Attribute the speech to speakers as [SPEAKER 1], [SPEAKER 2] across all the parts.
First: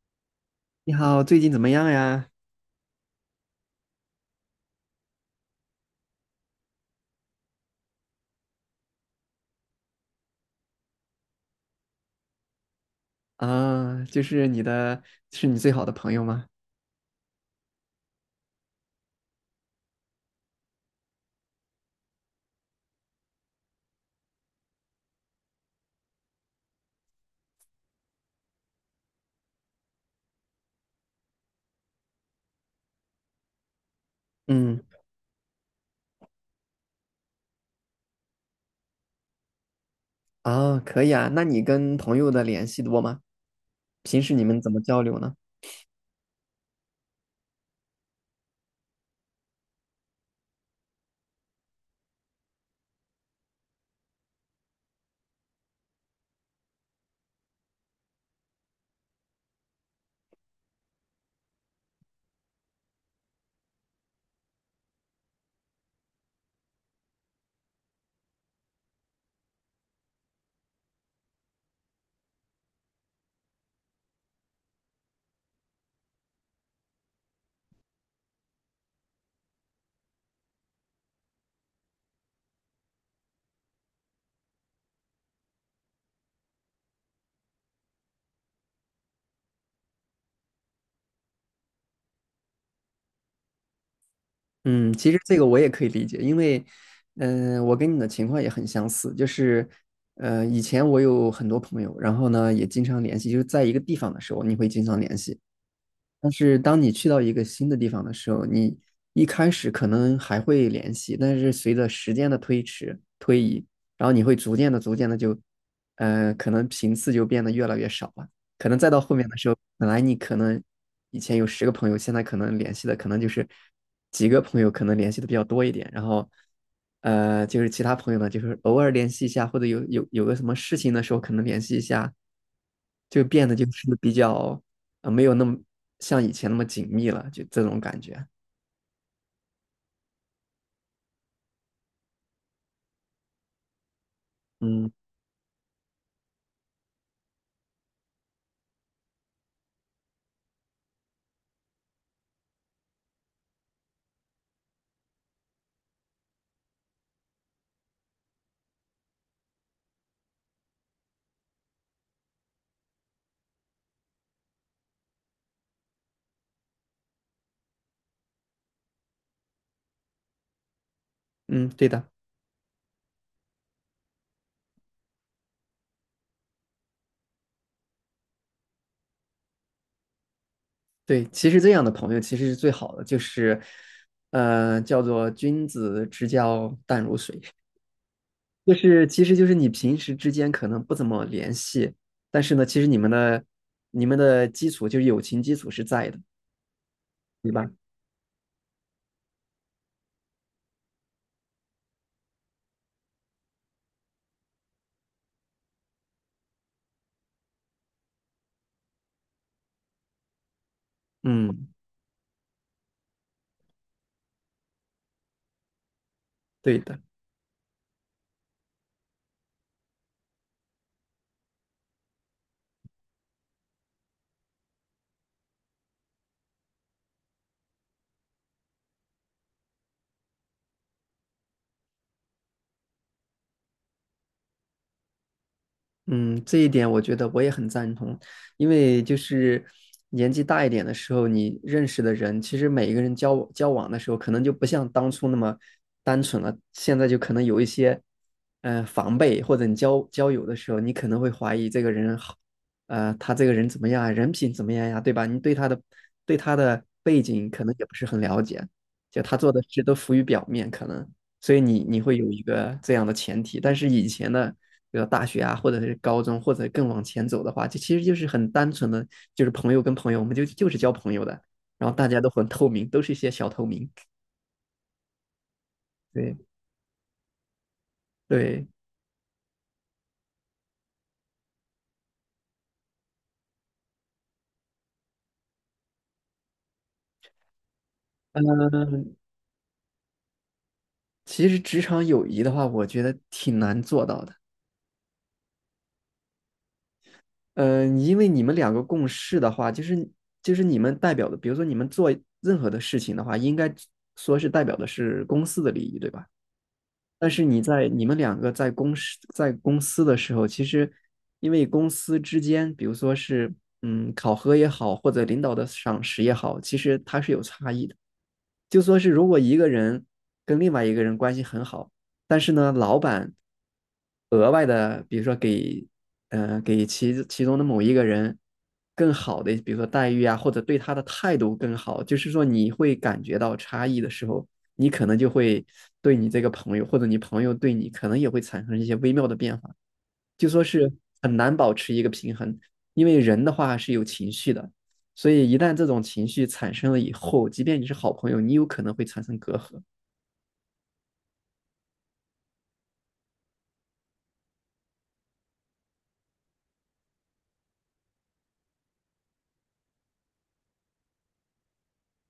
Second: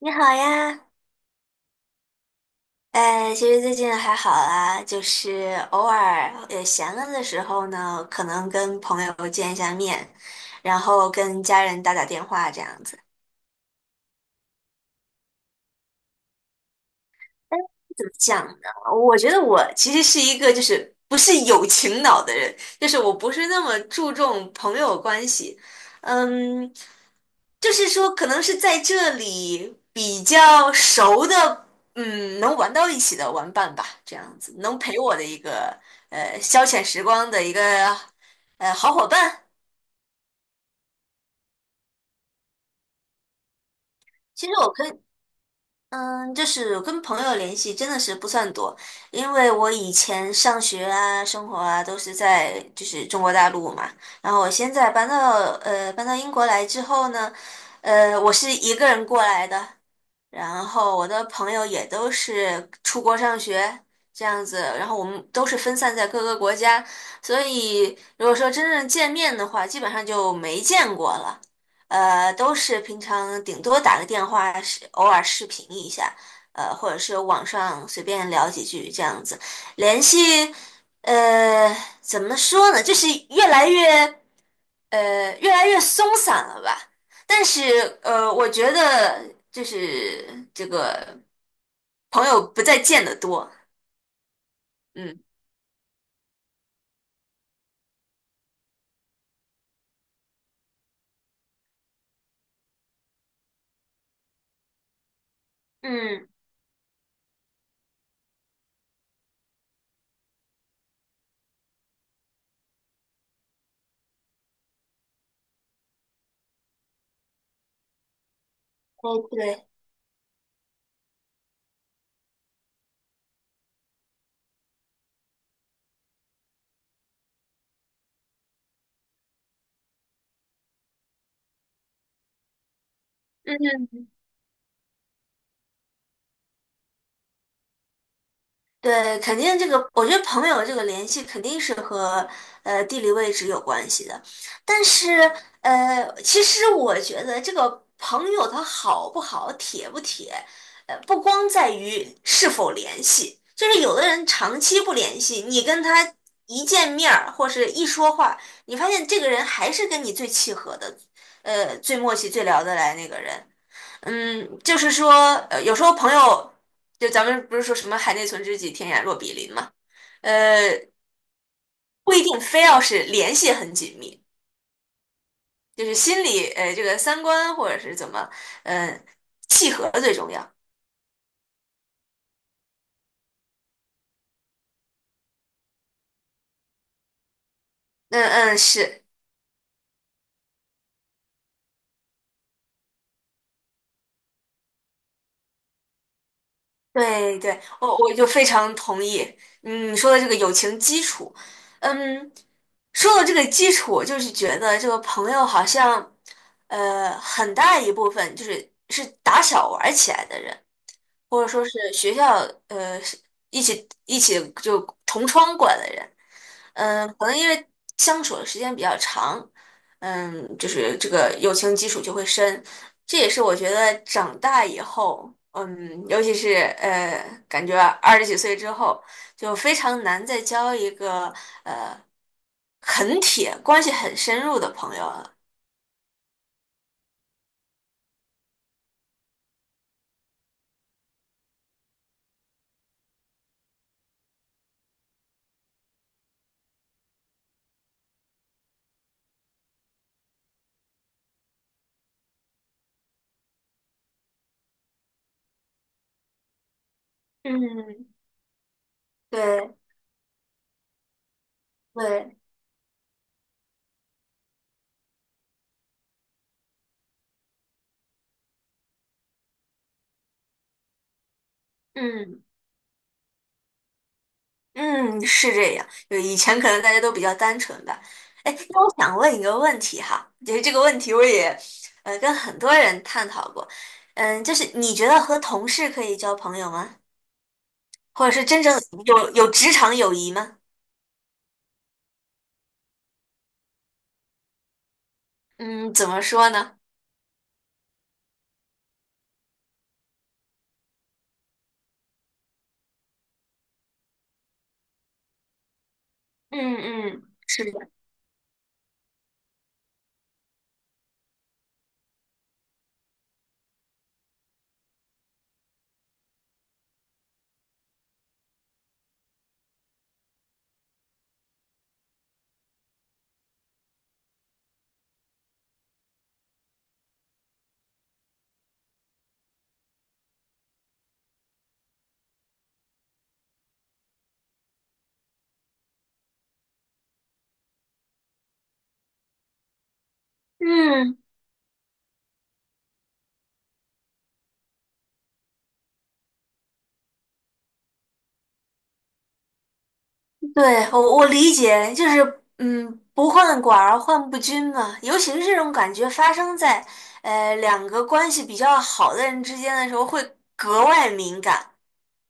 [SPEAKER 1] 你好呀。
[SPEAKER 2] 你好，最近怎么样呀？
[SPEAKER 1] 哎，其实最近还好啦，就是偶尔也闲了的时候呢，可能跟朋友见一下面，然后跟家人打打电话这样子。
[SPEAKER 2] 啊，就是你的，是你最好的朋友吗？
[SPEAKER 1] 怎么讲呢？我觉得我其实是一个就是不是友情脑的人，就是我不是那么注重朋友关系，嗯，就是说可能是在这里比较熟的，嗯，能玩到一起的玩伴吧，这样子能
[SPEAKER 2] 嗯，
[SPEAKER 1] 陪我的一个消遣时光的一个好伙伴。
[SPEAKER 2] 啊，可以啊。那你跟朋友的联系多吗？平时你
[SPEAKER 1] 其实
[SPEAKER 2] 们
[SPEAKER 1] 我
[SPEAKER 2] 怎么
[SPEAKER 1] 可以，
[SPEAKER 2] 交流呢？
[SPEAKER 1] 嗯，就是跟朋友联系真的是不算多，因为我以前上学啊、生活啊都是在就是中国大陆嘛，然后我现在搬到英国来之后呢，我是一个人过来的，然后我的朋友也都是出国上学这样子，然后我们都是分散在各个国家，所以如果说真正见面的话，基本上就没见过了。都是平常顶多打个电话，是偶尔视频一下，或者是网上随便聊几句这样子，联系，呃，怎么说呢，就是越来越。越来越松散了吧。但是我觉得就是这个朋友不再见得多。
[SPEAKER 2] 嗯，其
[SPEAKER 1] 嗯
[SPEAKER 2] 实这个我也可以理解，因为，我跟你的情况也很相似，就是，以前我有很多朋友，然后呢也经常联系，就是在一个地方的时候，你会经常联系。
[SPEAKER 1] 嗯，
[SPEAKER 2] 但是当你去到一个新的地方的时候，你一开始可能还会联系，但是随着时间的推移，然后你会逐渐的就，可能频次就变得越来越少了。可能再到后面
[SPEAKER 1] 对
[SPEAKER 2] 的时候，
[SPEAKER 1] 对。
[SPEAKER 2] 本来你可能以前有十个朋友，现在可能联系的可能就是几个朋友，可能联系的比较多一点。然后，就是其他朋友呢，就是偶尔联系一下，或者有个什么事情的时候，可能联系一下，就变得就是
[SPEAKER 1] 嗯。
[SPEAKER 2] 比较。没有那么像以前那么紧密了，就这种感觉。
[SPEAKER 1] 对，肯定这个，我觉得朋友这个联系肯定是和地理位置有关系的，但
[SPEAKER 2] 嗯
[SPEAKER 1] 是其实我觉得这个朋友他好不好、铁不铁，不光在于是否联系，就是有的人长期不联系，你跟他一见面儿或是一说话，你发现这个人还是跟你最契合的，最默契、最聊得来那个人。嗯，就是说，有时候朋友，就咱们不是说什么“海内存知己，天涯若比邻”嘛，呃，
[SPEAKER 2] 嗯，对的，
[SPEAKER 1] 不一定非要是联系很紧密，就是心里，这个三观或者是怎么，嗯、契合最重要。
[SPEAKER 2] 对，其实这样的朋友其实是最好的，就是叫做君子之交淡如水，
[SPEAKER 1] 嗯嗯，
[SPEAKER 2] 就
[SPEAKER 1] 是，
[SPEAKER 2] 是其实就是你平时之间可能不怎么联系，但是呢，其实你们的基础就是友情基础是在的，
[SPEAKER 1] 对
[SPEAKER 2] 对
[SPEAKER 1] 对，
[SPEAKER 2] 吧？
[SPEAKER 1] 我就非常同意。嗯，你说的这个友情基础，嗯，说到这个基础，我就是觉得这个朋友好像，很大一部分就是是打小玩儿起来的人。或者说
[SPEAKER 2] 嗯，
[SPEAKER 1] 是学校是一起就同窗过来的人，
[SPEAKER 2] 对的。
[SPEAKER 1] 嗯，可能因为相处的时间比较长，嗯，就是这个友情基础就会深，这也是我觉得长大以后，嗯，尤其是感觉二十几岁之后，就非常难再交一个很铁、关系很深入的朋友了。
[SPEAKER 2] 嗯，这一点我觉得我也很赞同，因为就是年纪大一点的时候，你认识的人，其实每一个人交往的时候，可能就不像当初那么单纯了，现在就可能有一些，防备，或者你交友的时候，你可能会怀疑这个人好，他这个人怎么样啊，人品怎么样呀，对吧？你对他的背景可能也不是
[SPEAKER 1] 嗯，
[SPEAKER 2] 很了解，就他做的
[SPEAKER 1] 对
[SPEAKER 2] 事都浮于表面，可能。所以你会有
[SPEAKER 1] 对，
[SPEAKER 2] 一个这样的前提，但是以前的比如大学啊，或者是高中，或者更往前走的话，就其实就是很单纯的，就是朋友跟朋友，我们就是交朋友的，然后大家都
[SPEAKER 1] 嗯。
[SPEAKER 2] 很透明，都是一些小透明。
[SPEAKER 1] 嗯，是这样。就
[SPEAKER 2] 对
[SPEAKER 1] 以前可能大家都比较单纯吧。哎，
[SPEAKER 2] 对，
[SPEAKER 1] 那我想问一个问题哈，就是这个问题我也跟很多人探讨过。嗯，就是你觉得和同事可以交朋友吗？或者是真正
[SPEAKER 2] 嗯，
[SPEAKER 1] 有职场友谊吗？
[SPEAKER 2] 其实职场友谊的话，我觉得挺难做到的。
[SPEAKER 1] 嗯，怎么说呢？
[SPEAKER 2] 嗯，因为你们两个共事的话，就是你们代表的，比如说你们做任何的事情的话，应该说是代表的是公司的利益，对吧？
[SPEAKER 1] 嗯嗯，
[SPEAKER 2] 但是
[SPEAKER 1] 是的。
[SPEAKER 2] 你们两个在公司的时候，其实因为公司之间，比如说是考核也好，或者领导的赏识也好，其实它是有差异的。就说是如果一个人跟另外一个人关系很好，但是呢，老板额外的，比如说给，给其中的某一个人更好的，比如说待遇啊，或者对他的态度更好，就是说你会感觉到差异的时候，你可能就会对你这个朋友，或者你朋友对你，可能也会产生一些微妙的变化，就说是
[SPEAKER 1] 嗯。
[SPEAKER 2] 很难保持一个平衡，因为人的话是有情绪的，所以一旦这种情绪产生了以后，即便你是好朋友，你有可能会产生隔阂。
[SPEAKER 1] 对，我理解，就是嗯，不患寡而患不均嘛。尤其是这种感觉发生在两个关系比较好的人之间的时候，会格外敏感，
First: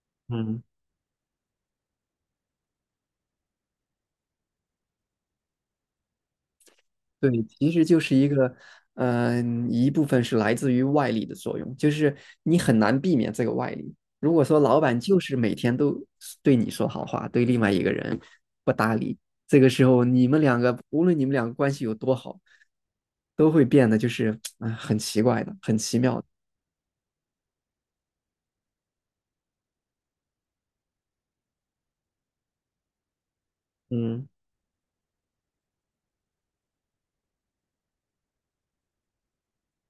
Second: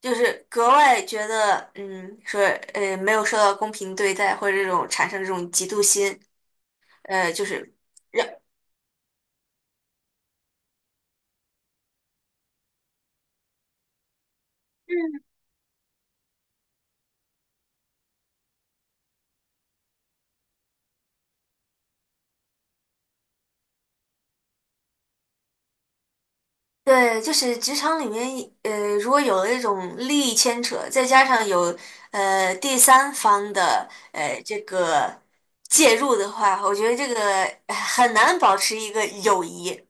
[SPEAKER 1] 就是
[SPEAKER 2] 嗯，
[SPEAKER 1] 格外觉得嗯，说没有受到公平对待，或者这种产生这种嫉妒心，
[SPEAKER 2] 对，
[SPEAKER 1] 就
[SPEAKER 2] 其
[SPEAKER 1] 是
[SPEAKER 2] 实就是
[SPEAKER 1] 让。
[SPEAKER 2] 一个，一部分是来自于外力的作用，就是你很难避免这个外力。如果说老板就是每天都对你说好话，对另外一个人不搭理，这个时候你们两个，无论你们两个关系有多好，都会变得就是很奇怪的，很奇妙的。
[SPEAKER 1] 对，就是职场里面，如果有了一种利益牵扯，再加上有第三方的
[SPEAKER 2] 嗯，
[SPEAKER 1] 这个介入的话，我觉得这个很难保持一个友谊，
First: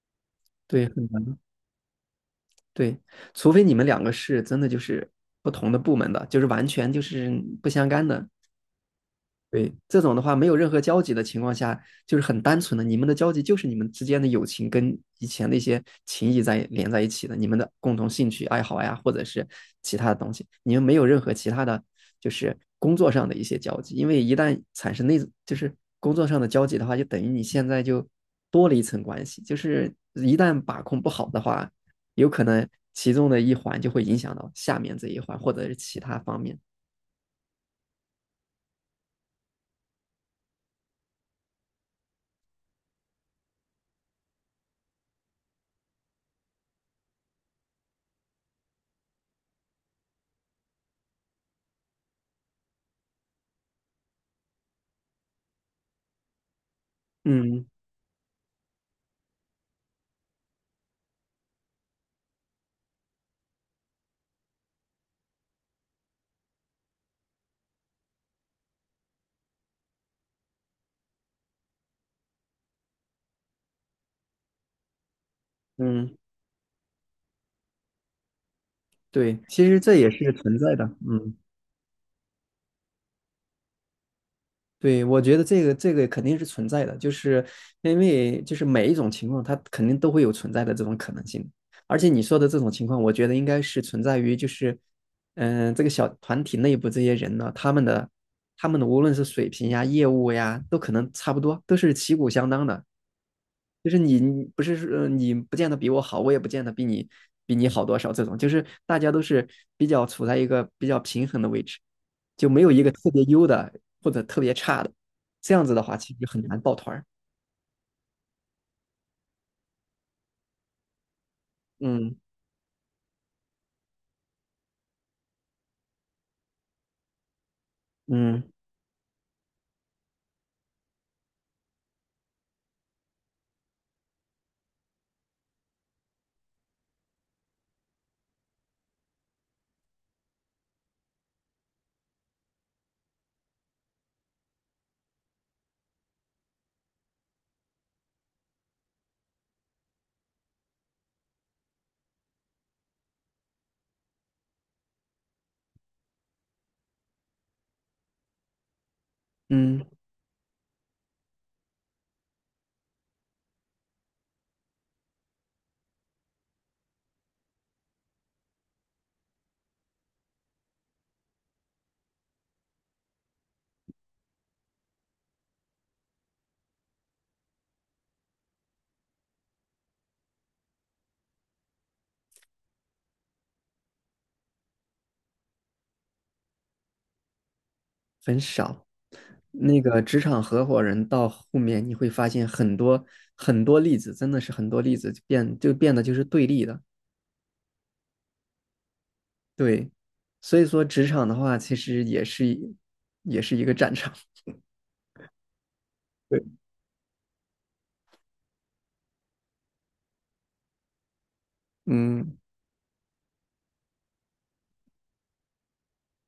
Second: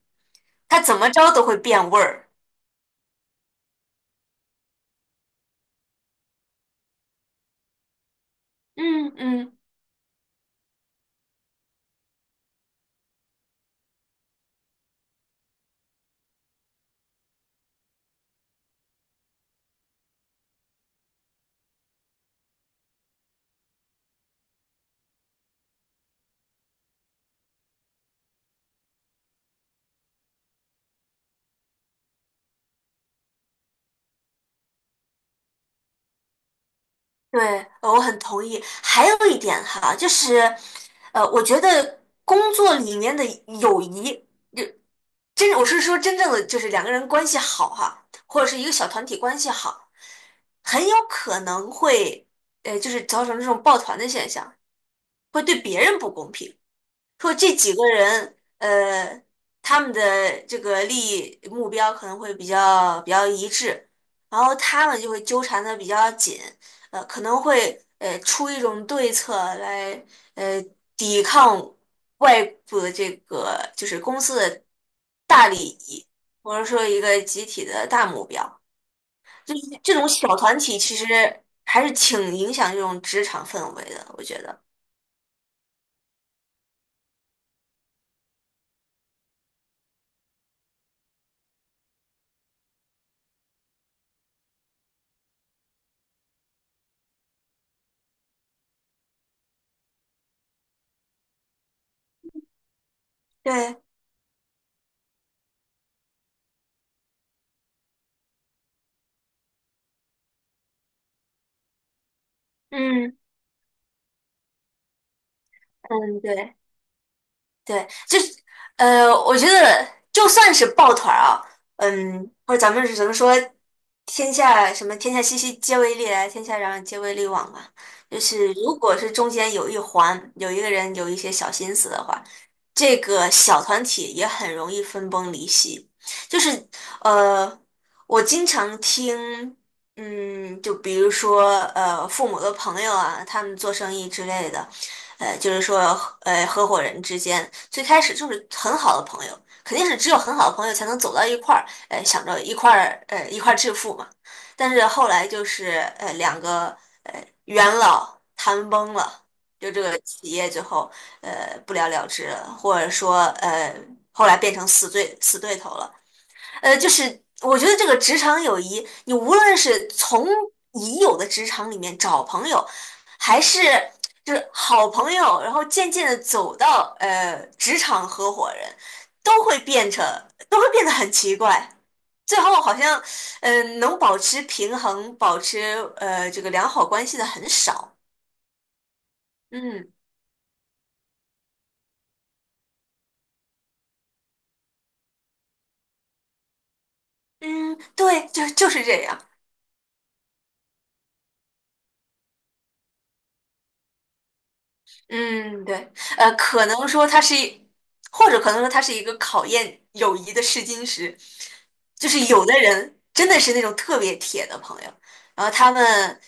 [SPEAKER 1] 它
[SPEAKER 2] 对，
[SPEAKER 1] 怎
[SPEAKER 2] 很
[SPEAKER 1] 么着
[SPEAKER 2] 难，
[SPEAKER 1] 都会变味儿。
[SPEAKER 2] 对，除非你们两个是真的就是不同的部门的，就是完全就是不相干的。
[SPEAKER 1] 嗯嗯，
[SPEAKER 2] 对，这种的话没有任何交集的情况下，就是很单纯的，你们的交集就是你们之间的友情跟以前那些情谊在连在一起的，你们的共同兴趣爱好呀，或者是其他的东西，你们没有任何其他的，就是工作上的一些交集，因为一旦产生那，就是工作上的交集的话，就等于你现在就多了一层关系，就是一旦把控不好的话，有可能其中的一环就会影响到下面这一环，或者是其他方面。
[SPEAKER 1] 对，我很同意。还有一点哈，就是我觉得工作里面的友谊。我是说真正的就是两个人关系好哈，或者是一个小团体关系好，很有可能会就是造成这种抱团的现象，会对别人不公平。说这
[SPEAKER 2] 嗯
[SPEAKER 1] 几个人，呃，他们的这个利益目标可能会比较一致，然后他们就会纠缠的比较紧，可能会出一种对策来呃抵抗外部的这个就是公司的大利益，
[SPEAKER 2] 嗯。
[SPEAKER 1] 或者说一个集体的大目标，
[SPEAKER 2] 对，
[SPEAKER 1] 就
[SPEAKER 2] 其
[SPEAKER 1] 是
[SPEAKER 2] 实
[SPEAKER 1] 这
[SPEAKER 2] 这
[SPEAKER 1] 种
[SPEAKER 2] 也是
[SPEAKER 1] 小团
[SPEAKER 2] 存在
[SPEAKER 1] 体
[SPEAKER 2] 的，
[SPEAKER 1] 其实
[SPEAKER 2] 嗯，
[SPEAKER 1] 还是挺影响这种职场氛围的，我觉得。
[SPEAKER 2] 对，我觉得这个肯定是存在的，就是因为就是每一种情况，它肯定都会有存在的这种可能性，而且你说的这种情况，我觉得应该是存在于就是，这个小团体内部这些人呢，他们的无论是水平呀、业务呀，都可能差不多，都是旗鼓相当的，
[SPEAKER 1] 对，
[SPEAKER 2] 就是你不是说你不见得比我好，我也不见得比你好多少，这种就是大家都是比较处在一个比较平衡的位置，就没有一个特
[SPEAKER 1] 嗯
[SPEAKER 2] 别优的或者特别差的，这样子的话其
[SPEAKER 1] 嗯，
[SPEAKER 2] 实很
[SPEAKER 1] 对。
[SPEAKER 2] 难抱团儿。
[SPEAKER 1] 对，就是我觉得就算是抱团儿啊，
[SPEAKER 2] 嗯
[SPEAKER 1] 嗯，或者咱们是怎么说，天下熙熙皆为利来，天下攘攘皆为利往嘛。就
[SPEAKER 2] 嗯
[SPEAKER 1] 是如果是中间有一环有一个人有一些小心思的话，这个小团体也很容易分崩离析。就是呃，我经常听。嗯，就比如说，呃，父母的朋友啊，他们做生意之类的，呃，就是说，合伙人之间最开始就是很好的朋友，肯定是只有很好的朋友才能走到一块儿，想着一块儿，一块儿致富嘛。但是后来就是，呃，两个元老谈崩了，就这
[SPEAKER 2] 嗯，
[SPEAKER 1] 个企业最后，不了了之了，或者说，后来变成死对头了。就是我觉得这个职场友谊，你无论是从已有的职场里面找朋友，还是就是好朋友，然后渐渐的走到职场合伙人，都会变成都会变得很奇怪。最后好像，嗯、呃，能保持平衡、保持这个良好关系的很少。
[SPEAKER 2] 很少。那
[SPEAKER 1] 嗯
[SPEAKER 2] 个职场合伙人到后面你会发现很多很多例子，真的是很多例子就变得就是对立的，
[SPEAKER 1] 嗯，对，就就是这样。
[SPEAKER 2] 对。所以说职场的话，其实也是一也是一个战场。
[SPEAKER 1] 嗯，对，
[SPEAKER 2] 对，
[SPEAKER 1] 可能说它是一，或者可能说它是一个考验友谊的试金石，就是
[SPEAKER 2] 嗯。
[SPEAKER 1] 有的人真的是那种特别铁的朋友，然后他们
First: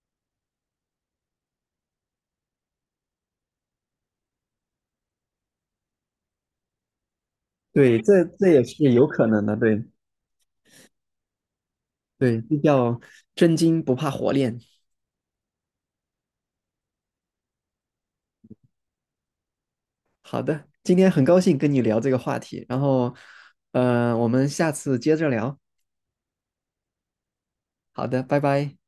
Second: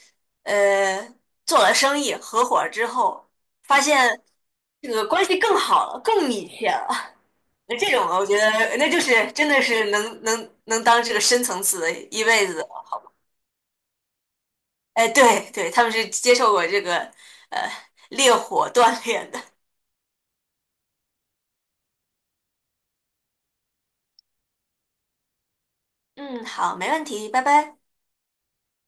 [SPEAKER 1] 呃做了生意合伙儿之后，发现这个关系更好了，更密切了。那这
[SPEAKER 2] 对，
[SPEAKER 1] 种
[SPEAKER 2] 这
[SPEAKER 1] 我觉
[SPEAKER 2] 这
[SPEAKER 1] 得
[SPEAKER 2] 也
[SPEAKER 1] 那
[SPEAKER 2] 是
[SPEAKER 1] 就
[SPEAKER 2] 有可
[SPEAKER 1] 是
[SPEAKER 2] 能
[SPEAKER 1] 真
[SPEAKER 2] 的，
[SPEAKER 1] 的
[SPEAKER 2] 对
[SPEAKER 1] 是能当这个深层次的一
[SPEAKER 2] 对，
[SPEAKER 1] 辈子
[SPEAKER 2] 这
[SPEAKER 1] 的。
[SPEAKER 2] 叫真金不怕火炼。
[SPEAKER 1] 哎，对对，他们是接受过这个呃烈火锻炼的。
[SPEAKER 2] 好的，今天很高兴跟你聊这个话题，然后，我们下次接着聊。
[SPEAKER 1] 嗯，好，没问题，拜拜。
[SPEAKER 2] 好的，拜拜。